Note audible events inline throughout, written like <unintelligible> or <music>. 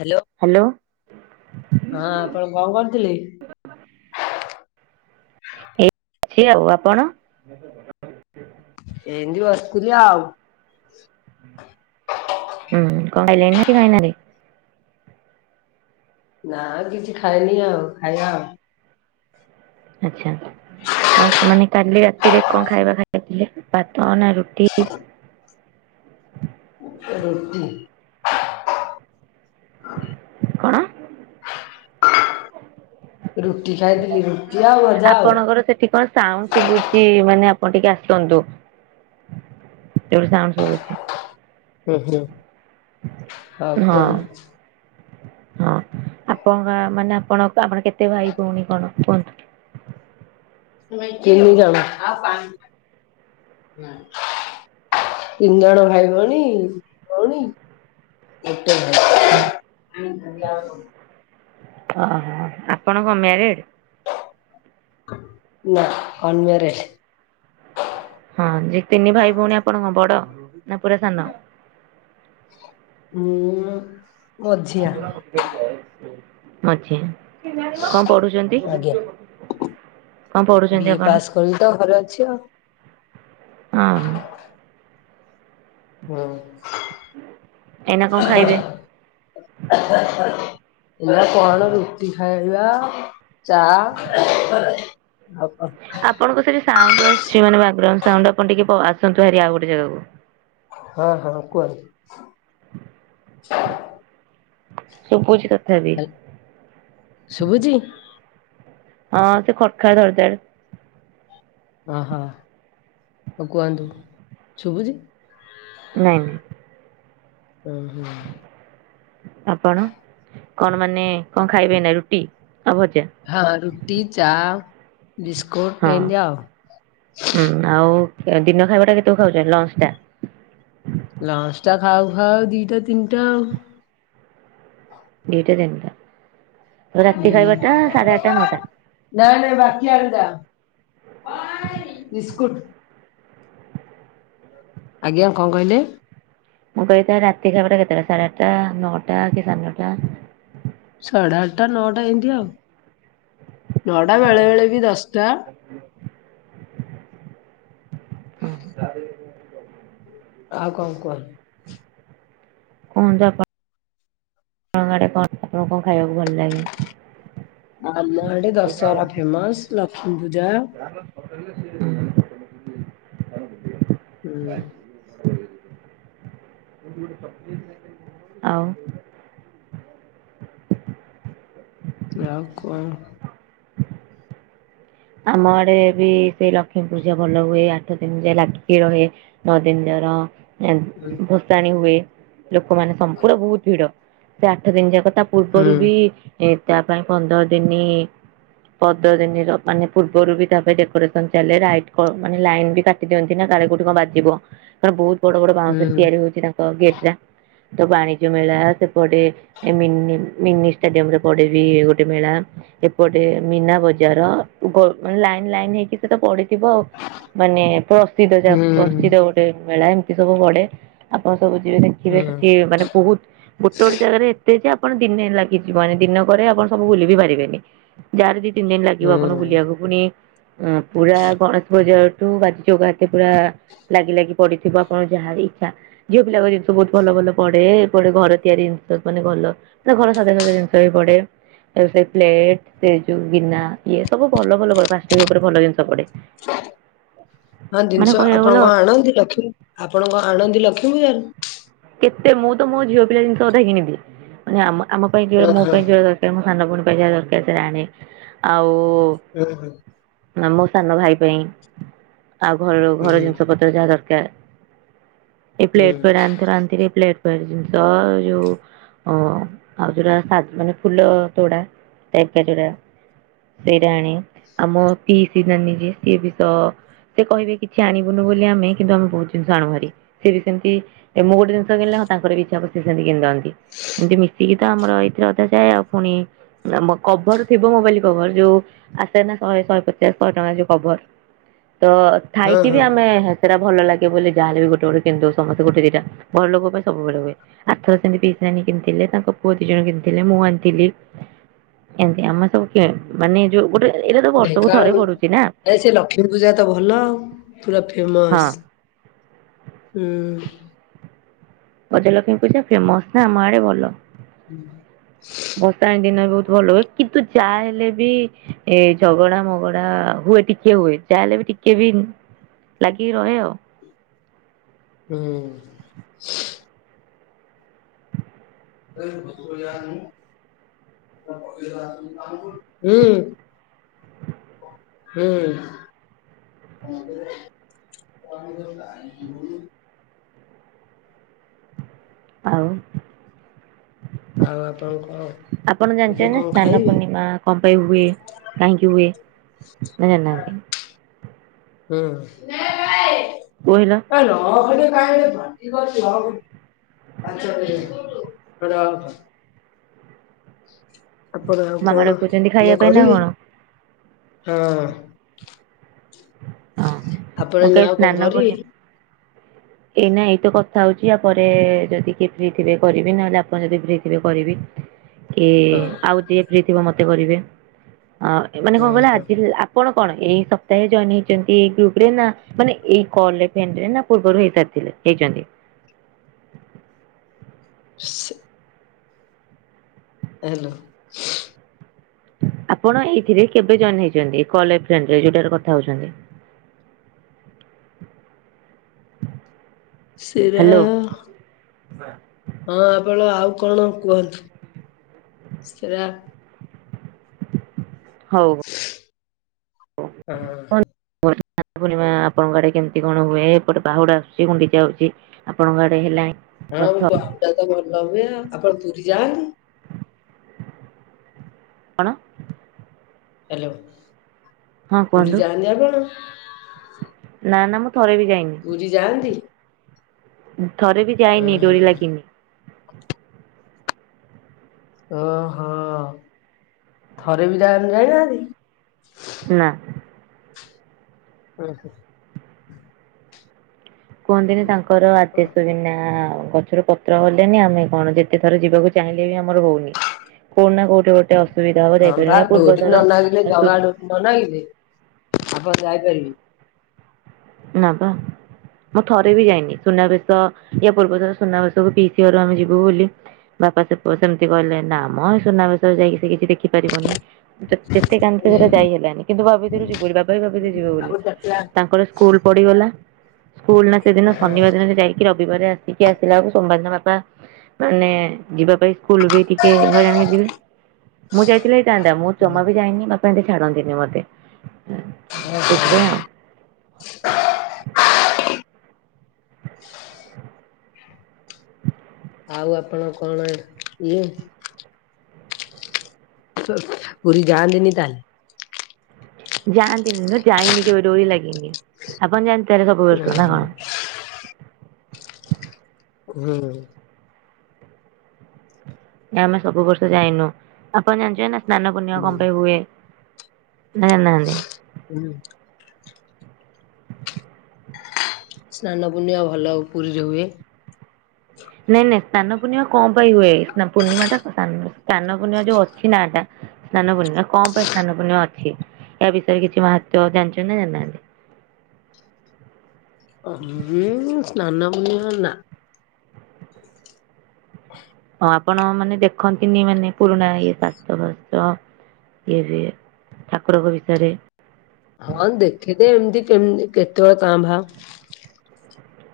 Hello ହଁ ଆପଣ କଣ କରୁଥିଲେ? ଏଇ ଛି ଆଉ ଆପଣ? ହ <inaudible> ଏମିତି ବସିଥିଲି ଆଉ। ହୁଁ କାଇ ଲ ନା କି କାଇ ନ <unintelligible> ନା କିଛି ଖାଇନି ଆଉ ଖାଇଆ ଆଉ। ଆଚ୍ଛା କଣ ମାନେ କାଲି ରାତିରେ କଣ ଖାଇବା ଖାଇ ଇଥିଲେ ଭାତ ନା ରୁଟି କି ର <inaudible> କଣ? ରୁଟି ଖାଇଥିଲି ରୁଟି ଆଉ ଭଜା ଆଉ। ସେଠିକ <inaudible> ସାଉଣ୍ଡ୍ ଶୁଭୁଛି ମାନେ ଆପଣ ଟିକେ ଆସନ୍ତୁ ଯୋଉଠି ସାଉଣ୍ଡ୍ ଶୁଭୁଛି। ଓୁ ହୋ <inaudible> ହଁ। ହଁ ଆପଣଙ୍କ ମାନେ ଆପଣ ଆପଣ କେତେ ଭାଈ ଭଉଣୀ କଣ କୁହନ୍ତୁ? <unintelligible> ତିନି ଜଣ ଭାଇ ଭଉଣୀ ଭଉଣୀ ହଁ <inaudible> ଓହୋ ଆପଣ କଣ ମ୍ୟାରେଡ? ନା ଅନମ୍ୟାରେଡ। ହଁ ଯେ ତିନି ଭାଇ ଭଉଣୀ ଆପଣଙ୍କ ବଡ ନା ପୁରା ସାନ? ମୁଁ ମଝିଆ। ମଝିଆ କଣ ପଢୁଚନ୍ତି? ଆଜ୍ଞା ବିଏ ପାସ୍ କରିକି ତ ଘରେ ଅଛି ଆଉ। ହଁ। ଏଇନା କଣ ଖାଇବେ? ହଁ। ହେଲା କଣ ରୁଟି ଖାଇବା ଚା ଆଉ କଣ ଆପଣଙ୍କ ସେଠି ସାଉଣ୍ଡ୍ ଆସୁଚି ମାନେ ବ୍ୟାଗ୍ରାଉଣ୍ଡ୍ ସାଉଣ୍ଡ୍ ଆପଣ ଟିକେ ପ ଆସନ୍ତୁ ହାରି ଆଉ ଗୋଟେ ଜାଗାକୁ। ହଁ ହଁ କୁହନ୍ତୁ। ଶୁବୁଚି ଆ ଶୁବୁଚି? ହଁ ସେ ଖଡ଼ ଖାଡେ ଧଡ଼ ଧଡ଼େ। ଅହ ହଉ କୁହନ୍ତୁ ଶୁବୁଚି? ନାଇଁ ନାଇଁ। ଉଁ ହୁଁ। ଆପଣ କଣ ମାନେ କଣ ଖାଇବେ ନା ରୁଟି ଆଉ ଭଜା? ହଁ ରୁଟି ଚା ବିସ୍କୁଟ ହଁ। ଏନ୍ତି ଦିଅ। ହୁଁ ଆଉ ଦିନ ଖାଇବା ଟା କେତେ ଖାଉଚ ଲଞ୍ଚ ଟା? ଲଞ୍ଚ ଟା ଖାଉ ଖାଉ ଦିଟା, ତିନିଟା ଆଉ। ଦିଟା ତିନିଟା ରାତି ଖାଇବାଟା ସାଢେ ଆଠଟା ନଅଟା? ନା ନା ବାକି ଆଣ ଥା ବିସ୍କୁଟ। ଆଜ୍ଞା କଣ କହିଲେ? ମୁଁ କହିଲି ତାହେଲେ ରାତି ଖାଇବାଟା କେତେବେଳେ ସାଢ଼େ ଆଠଟା ନଅଟା କି ସାେ ନଅଟା? ସାଢେ ଆଠଟା ନଅଟା ଏମିତି ଆଉ ନଅଟା ବେଳେ ବେଳେ ବି ଦଶଟା। ହ ତା <unintelligible> ଆଉ କଣ କୁହ। କୁହନ୍ତୁ ଆପ <unintelligible> ଆପଣଙ୍କୁ କଣ ଖାଇବାକୁ ଭଲ ଲାଗେ? ଆମ ଆଡେ ଦଶହରା ଫେମସ୍ ଲକ୍ଷ୍ମୀ ପୂଜା। ଉଁ ହୁଁ। ଆଉ ଆଉ କଣ ଆମ ଆଡେ ବି ସେଇ ଲକ୍ଷ୍ମୀ ପୂଜା ଭଲ ହୁଏ ଆଠ ଦିନ ଯାଏ ଲାଗିକି ରହେ। ନଅ ଦିନ ଯର ଏନ୍ତି ଭସାଣି ହୁଏ ଲୋକମାନେ ସମ୍ପୂର୍ଣ ବହୁତ ଭିଡ ସେ ଆଠ ଦିନ ଯାକ ତା ପୂର୍ବରୁ ହୁଁ। ବି ଏ ତା ପାଇଁ ପନ୍ଦର ଦିନ ପନ୍ଦର ଦିନ ର ମାନେ ପୂର୍ବରୁ ବି ତାପରେ ଡେକୋରେସନ୍ ଚାଲେ ରାଇଟ୍ ପ ମାନେ ଲାଇନ୍ ବି କାଟି ଦିଅନ୍ତି ନା କାଳେ କୋଉଠି କଣ ବାଜିବ। କାରଣ ବହୁତ ବଡ ବଡ ବାଉଁଶରେ ହୁଁ ତିଆରି ହଉଛି ତାଙ୍କ ଗେଟ୍ ଟା। ତ ବାଣିଜ୍ୟ ମେଳା, ସେପଟେ ମିନି ମିନି ଷ୍ଟାଡିୟମ ରେ ପଡେବି ଗୋଟେ ମେଳା। ଏପଟେ ମୀନା ବଜାର। <unintelligible> ମାନେ ଲାଇନ୍ ଲାଇନ୍ ହେଇକି ସିଏ ତ ପଡିଥିବ ଆଉ। ମାନେ ପ୍ରସିଦ୍ଧ ଯା ହୁଁ ପ୍ରସିଦ୍ଧ। ମେଳା ଏମିତି ସବୁ ପଡେ। ଆପଣ ସବୁ ଯିବେ ଦେଖିବେ ହୁଁ ସେଠି ମାନେ ବହୁତ ଗୋଟେ ଗୋଟେ ଜାଗାରେ ଏତେ ଯେ ଆପଣ ଦିନେ ଲାଗିଯିବ। ମାନେ ଦିନକରେ ଆପଣ ସବୁ ବୁଲି ବି ପାରିବେନି। ଯାହା ହେଲେ ଦି, ତିିନି ଦିନ ଲାଗିବ। ହୁଁ। <unintelligible> ପୁରା ଗଣେଶ ପୂଜାଠୁ <unintelligible> ବାଜି ଚକାେ ପୁରା ଲାଗି ଲାଗି ପଡିଥିବ ଆପଣଙ୍କ ଯାହାର ଇଚ୍ଛା। ଝିଅ ପିଲାଙ୍କ ଜିନିଷ ବହୁତ ଭଲ ଭଲ ପଡେ, ପୁଣି ଘର ତିଆରି ଜିନିଷ ମାନେ ଭଲ ଘର ସାଧାରଣ ଜିନିଷ ବି ପଡେ, ସେ ପ୍ଲେଟ, ସେ ଯୋଉ ଗିନା। ଇଏ ସବୁ ଭଲ ଭଲ ହୁଏ। ପ୍ଲାଷ୍ଟିକ୍ ଉପରେ ଭଲ ଜିନିଷ ପଡେ। <unintelligible> ଆଉ ମାନେ ଜିନିଷ କହିବାକୁ ଆପଣ ଗଲେ କଣ ଆଣନ୍ତି। ଆପଣ କଣ ଆଣନ୍ତି ଲକ୍ଷ୍ମୀ ପୂଜାରୁ? କେତେ? ମୁଁ ତ ମୋ ଝିଅ ପିଲା ଜିନିଷ ଅଧା କିିଣିବି। ମାନେ ଆମ ଆମ ପାଇଁ କିଣିବି, ହଁ ମୋ ହଁ ପାଇଁ କିଣିବାର ତ ମୁଁ ସାନ ଭଉଣୀ ପାଇଁ ଯାହା ଦରକାର ସେଟା ଆଣେ। ଆଉ ହୁଁ ଆ, ମୋ ସାନ ଭାଇ ପାଇଁ। ଆଉ ଘରୁ ହୁଁ ହୁଁ ଘର ଜିନିଷ ପତ୍ର ଯାହା ଦରକାର। ଏ ହୁଁ ପ୍ଲେଟ <unintelligible> ଆଣିଥ ଆଣି ଏ ପ୍ଟ ଜିନିଷ ଯୋଉ ଓ, ଆଉ ଯୋଉଟା ସା ମାନେ ଫୁଲ ତୋଡା। <unintelligible> ଯୋଡା ସେଇଟା ଆଣେ। ଆମ ପି ସି ନାନୀ ଯିଏ? ସିଏ ବି ତ ସେ କହିବେ କିଛି ଆଣିବୁନୁ ବୋଲି ଆମେ। କିନ୍ତୁ ଆମେ ବହୁତ ଜିନିଷ ଆଣୁ ଭାରି। ସେ ବି ସେମିତି ମୁଁ ଗୋଟେ ଜିନି ଷ କିିଣିଲେ, ହଁ ତାଙ୍କର ବି ଇଚ୍ଛା ହେବ ସେମିତି କିିଣି ଦିଅନ୍ତି। ଏମିତି ମିଶିକି ତ ଆମର ଏଇଥିରେ ଅଧା ଯାଏ। ଆଉ ପୁଣି କଭର ଥିବ ମୋବାଇଲ କଭର। ଯୋଉ ଆସେ ନା ଶହେ ଶହେ ପଚାଶ ଶହେ ଟଙ୍କା ଯୋଉ କଭର। ତ ହଁ ଥାଇକି ବି ହଁ ଆମେ ସେଟା ଭଲ ଲାଗେ ବୋଲି ଯାହାେଲେ ବି ଗୋଟେ ଗୋଟେ କିଣି ଦେଉ। ସମସ୍ତେ ଗୋଟେ ଦି ଟା। ଘରଲୋକ ପାଇଁ ସବୁବେଳେ ହୁଏ। ଆର ଥର ସେମିତି ପିସି ନାନୀ କିଣିଥିଲେ। ତାଙ୍କ ପୁଅ ଦି ଜଣ କିଣିଥିଲେ। ମୁଁ ଆଣିଥିଲି। ଏମତି ଆମେ ସବୁ କିଣୁ। ମାନେ ଯୋଉ ଗୋଟେ ଏଇଟା ତ ବର୍ଷକୁ ଥରେ ଢେଙ୍କାନାଳ, ପଡୁଛି ନା ହେ ସେ ଲକ୍ଷ୍ମୀ ପୂଜା ତ ଭଲ ଆଉ। ପୁରା ହଁ। ଫେମସ। ହୁଁ। ଗଜଲକ୍ଷ୍ମୀ ପୂଜା ଫେମସ ନା? ଆମ ଆଡେ ଭଲ। <inaudible> ଭସାଣି ଦିନ ବି ବହୁତ ଭଲ ହୁଏ। କିନ୍ତୁ ଯାହା ହେଲେ ବି ଏ ଝଗଡା ମଗଡା ହୁଏ ଟିକେ ହୁଏ। ଯାହାହେଲେ ବି ଟିକେ ବି ଲାଗିକି ରହେ ଆଉ। ହୁଁ। <unintelligible> ହୁଁ ଉଁ। <unintelligible> <unintelligible> ଆଉ ଆପଣ କଣ ଆପଣ ଏବେ ଜାଣିଛନ୍ତି ନା କଣ ସ୍ନାନ ଖାଇବେ? ପୂର୍ଣ୍ଣିମା? କଣ ପାଇଁ ହୁଏ? କାହିଁକି ହୁଏ? ନା ଜାଣିନାହାନ୍ତି? ହୁଁ। <unintelligible> କହିଲା <inaudible> <unintelligible> ଆପଣ ଆଉ କଣ ମାମା ଡାକୁଛନ୍ତି ଏଇନା ଖାଇବା ପାଇଁ ନା କରିବେ? କଣ? ହଁ ହଁ। ହଁ ମୁଁ ଆପଣ କାହିଁ ଯାଉ <unintelligible> ସ୍ନାନ ଭରି? ପୂର୍ଣ୍ଣିମା ଏଇ ନା ଏଇତ କଥା ହଉଛି। ପରେ ଯଦି କିଏ ଫ୍ରି ଥିବେ କରିବି। ନହେଲେ ଆପଣ ଯଦି ଫ୍ରି ଥିବେ କରିବି। କି ହଉ ଆଉ ଯିଏ ଫ୍ରି ଥିବ ମତେ କରିବେ। ଅ ମାନେ ହୁଁ କଣ କହିଲେ ହୁଁ ଆଜି ଆପଣ କଣ ଏଇ ସପ୍ତାହରେ ଜଏନ ହେଇଛନ୍ତି ଏଇ ଗ୍ରୁପ ରେ ନା? ମାନେ ଏଇ କଲ ଏ ଫ୍ରେଣ୍ଡ ରେ ପୂର୍ବରୁ ହେଇ ସାରିଥିଲେ। ହେଇଛନ୍ତି। ସେ ହ୍ୟାଲୋ। ଆପଣ ଏଇଥିରେ କେବେ ଜଏନ ହେଇଛନ୍ତି? କଲ ଏ ଫ୍ରେଣ୍ଡ ରେ ଯୋଉଟରେ କଥା ହଉଛନ୍ତି? ସେରା ହ୍ୟାଲୋ ହଁ। ଆପଣ ଆଉ କଣ କୁହନ୍ତୁ? ସେରା ହୋଉ। ହଁ। <unintelligible> ପୂଣ୍ଣିମା ଆପଣଙ୍କ ଆଡେ କେମିତି କଣ ହୁଏ? ଏପଟେ ବାହୁଡା ଆସୁଛି ଗୁଣ୍ଡିଚା ଆଉଛି। ଆପଣଙ୍କ ଆଡେ ହେଲାଣି? ହଁ ରଥ ବାହୁଡ଼ା ତ ଭଲ ହୁଏ। ଆପଣ ପୁରୀ ଯାଆନ୍ତି? କଣ? ହାଲୋ ହଁ ପୁରୀ କୁହନ୍ତୁ ଯାନ୍ତି ଆପଣ? ନା ନା ମୁଁ ଥରେ ବି ଯାଇନି। ପୁରୀ ଯାଆନ୍ତି? ଥରେ ବି ଉଁ ଯାଇନି ହୁଁ ଡୋରି ଲାଗିନି। ଓହୋ ଥରେ ବି ଯା ଯାଇନାହାନ୍ତି? ନା। ଉ ହୁଁ। କୁହନ୍ତି ନି ତାଙ୍କର ଆଦେସ୍ୱରୀ ନା <unintelligible> ପତ୍ର ହଲେନି ଆମେ କଣ ଯେତେ ଥର ଯିବାକୁ ଚାହିଁଲେ ବି ଆମର ହଉନି କୋଉଠି ନା କୋଉଠି ଗୋଟେ କେତେ ଅସୁବିଧା ହବ ହଁ ବା ଯାଇପାରିନି ଇଆ ପୂର୍ବ ଡୋରି ନ ଥର ନାଗିଲେ ଜଗା ଡୋରି ନ ନାଗିଲେ ଆପଣ ଯାଇପାରିବେ? ନା ପା। ମୁଁ ଥରେ ବି ଯାଇନି ସୁନାବେଶ ୟା ପୂର୍ବଥର ସୁନାବେଶକୁ ପିଇସୀ ଘରକୁ ଆମେ ଯିବୁ ବୋଲି ବାପା ସେ ସେମିତି କହିଲେ ନା ମ ସୁନାବେଶରେ ଯାଇକି ସେ କିଛି ଦେଖି ପାରିବନି। ଯେତେ କାନ୍ଦେ ସେଟା ଯାଇ ହେଲାନି କିନ୍ତୁ ଭାବିଥିଲୁ ଯିବ ବୋଲି ବାବା ଭାବିଥିଲେ ଯିବ ବୋଲି ଆଉ ତାଙ୍କର ସ୍କୁଲ ପଢିଗଲା ସ୍କୁଲ ନା ସେଦିନ ଶନିବାର ଦିନ ସେ ଯାଇକି କି ରବିବାର ଆସିକି ଆସିଲା ବେଳକୁ ସୋମବାର ଦିନ ବାପା। ମାନେ ଯିବା ପାଇଁ ସ୍କୁଲ ବି ଟିକେ ହଇରାଣ ହେଇଯିବେ ମୁଁ ଯାଇଥିଲି ଯାଇନ୍ତା ମୁଁ ଜମା ବି ଯାଇନି ବାପା ଏମିତି ଛାଡ଼ନ୍ତିନି ମତେ ସେଥିପାଇଁ ଆଉ। ଆଉ ଆପଣ କଣ ଇଏ ପୁରୀ ଯାହାନ୍ତିନି ତାହେଲେ? ଯାଆନ୍ତିନି ନୁହେଁ ଯାଇନି କେବେ ଡୋରି ଲାଗିନି ଆପଣ ଯାଆନ୍ତି ତାହେଲେ ସବୁ ବର୍ଷ ନା କଣ? ହୁଁ। ଆମେ ସବୁ ବର୍ଷ ଯାଇନୁ ଆପଣ ଜାଣିଛେ ନା ସ୍ନାନ ପୂର୍ଣ୍ଣିମା ହୁଁ। କଣ ପାଇଁ ହୁଏ? ଜାଣିନାହାନ୍ତି। ହୁଁ। ସ୍ନାନ ପୂଣ୍ଣିମା ଭଲ ପୁରୀରେ ହୁଏ। ନାଇଁ ନାଇଁ ସ୍ନାନ ପୂର୍ଣ୍ଣିମା କଣ ପାଇଁ ହୁଏ? ନା ପୂର୍ଣ୍ଣିମା ଟା ସାନ ପୂର୍ଣ୍ଣିମା ଯୋଉ ଅଛି ନାଆ ଟା। ସ୍ନାନ ପୂର୍ଣ୍ଣିମା କଣ ପାଇଁ ସ୍ନାନ ପୂର୍ଣ୍ଣିମା ଅଛି? ୟା ବିଷୟରେ କିଛି ମାହତ୍ଵ ଜାଣିଛନ୍ତି ନା ଜାଣିନାହାନ୍ତି? ହୁଁ ସ୍ନାନ ପୂର୍ଣ୍ଣିମା ନା। ହଁ ଆପଣ ମାନେ ଦେଖନ୍ତିନି ମାନେ ପୁରୁଣା ଇଏ <unintelligible> ଇଏ ବି ଠାକୁରଙ୍କ ବିଷୟରେ। ହଁ ଦେଖିଦେ ଏମିତି କେମ କେତେବେଳେ କାଁ ଭାଁ।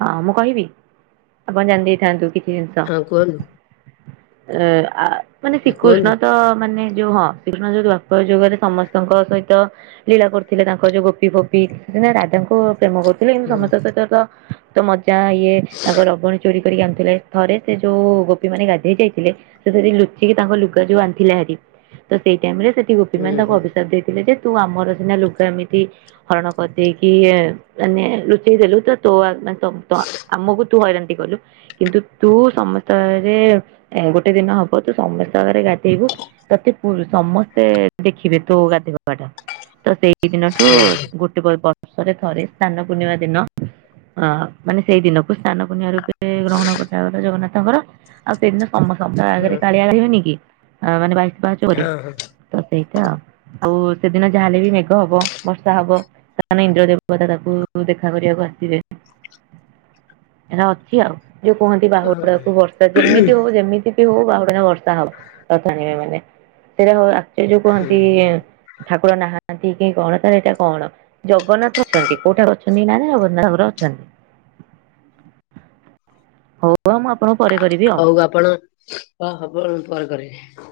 ହଁ ମୁଁ କହିବି ଆପଣ ଜାଣିଦେଇଥାନ୍ତୁ କିଛି ଜିନିଷ। ହଁ କୁହନ୍ତୁ ଏ ଆ ମାନେ ଶ୍ରୀକୃଷ୍ଣ କୁହନ୍ତୁ। ତ ମାନେ ଯୋଉ ହଁ। ଶ୍ରୀକୃଷ୍ଣ ଯୋଉ ଦ୍ଵାପର ଯୁଗରେ ସମସ୍ତଙ୍କ ସହିତ। ଲୀଳା କରୁଥିଲେ ତାଙ୍କ ଯୋଉ ଗୋପି ଫୋପି ସେ <unintelligible> ରାଧାଙ୍କୁ ପ୍ରେମ କ ଥିଲେ କିନ୍ତୁ ହୁଁ ସମସ୍ତଙ୍କ ସହିତ ତ ତ ମଜା ଇଏ ତାଙ୍କ ଲବଣି ଚୋରି କରିକି ଆଣୁଥିଲେ ଥରେ ସେ ଯୋଉ ଗୋପୀ ମାନେ ଗାଧେଇ ଯାଇଥିଲେ। ସେ ସେଠି ଲୁଚିକି ତାଙ୍କ ଲୁଗା ଯୋଉ ଆଣିଥିଲା ହାରି ତ ସେଇ ଟାଇମରେ ସେଠି ଗୋପୀ ମାନେ ହୁଁ ତାଙ୍କୁ ହୁଁ ଅଭିଷାପ ଦେଇଥିଲେ ଯେ। ତୁ ଆମର ସିନା ଲୁଗା ଏମିତି। ହରଣ କରିଦେଇକି ଏ ମାନେ ଲୁଚେଇ ଦେଲୁ ତ ତୋ ଆ ମାନେ ତମ ତ ଆମକୁ। ତୁ ହଇରାଣ ଟି କଲୁ। କିନ୍ତୁ ତୁ ସମସ୍ତଙ୍କ ଆଗରେ ଏ ଗୋଟେ ଦିନ ହବ ତୁ ସମସ୍ତଙ୍କ ଆଗରେ ଗାଧେଇବୁ। ତତେ ପୁ ସମସ୍ତେ ଦେଖିବେ ତୋ ଗାଧୋଇବା ଟା ତ ସେଇ। ଇ ଦିନଠୁ ଗୋଟେ ବ-ବର୍ଷରେ ଥରେ ସ୍ନାନ ପୂର୍ଣ୍ଣିମା ଦିନ ଅ। ମାନେ ସେଇ ଦିନକୁ ସ୍ନାନ ପୂର୍ଣ୍ଣିମା ରୂପେ ଗ୍ରହଣ କରାଗଲା ଜଗନ୍ନାଥଙ୍କର। ଆଉ ସେଇଦିନ ସମସ୍ତଙ୍କ ହୁଁ ଆଗରେ କାଳିଆ ଗାଧେଇବେନି କି ଆ ମାନେ ବାଇଶି ପାହଚରେ। ହଁ ହଁ। ତ ସେଇଟା ଆଉ ସେଦିନ ଯାହାହେଲେ ବି ମେଘ ହବ ବର୍ଷା ହବ। ତାନେ ଇନ୍ଦ୍ର ଦେବତା ତାକୁ ଦେଖା କରିବାକୁ ଆସିବେ। ଏଇରା ଅଛି ଆଉ ଯୋଉ କୁହନ୍ତି ହଁ ବାହୁଡାକୁ ବର୍ଷା ଯେମିତି ହବ ଯେମିତି। ହଉ ବାହୁଡ଼ାରେ ବର୍ଷା ହବ ରଥ ଟାଣିବେ ମାନେ ସେଇଟା ହ ଆକ୍ଚୁ ଯୋଉ କୁହନ୍ତି। ଠାକୁର ନାହାନ୍ତି କେହି କଣ ତାହାଲେ ଏଇଟା କଣ। ଜଗନ୍ନାଥ ଅଛନ୍ତି କୋଉ ଠାକୁର ଅଛନ୍ତି କି ନାହାନ୍ତି ଜଗନ୍ନାଥ ଠାକୁର ଅଛନ୍ତି। ହଉ ଆ ମୁଁ ଆପଣଙ୍କୁ ପରେ କରିବି ଆଉ। ହଉ ଆପଣ ଓ ଆପଣ ପରେ କରିବେ।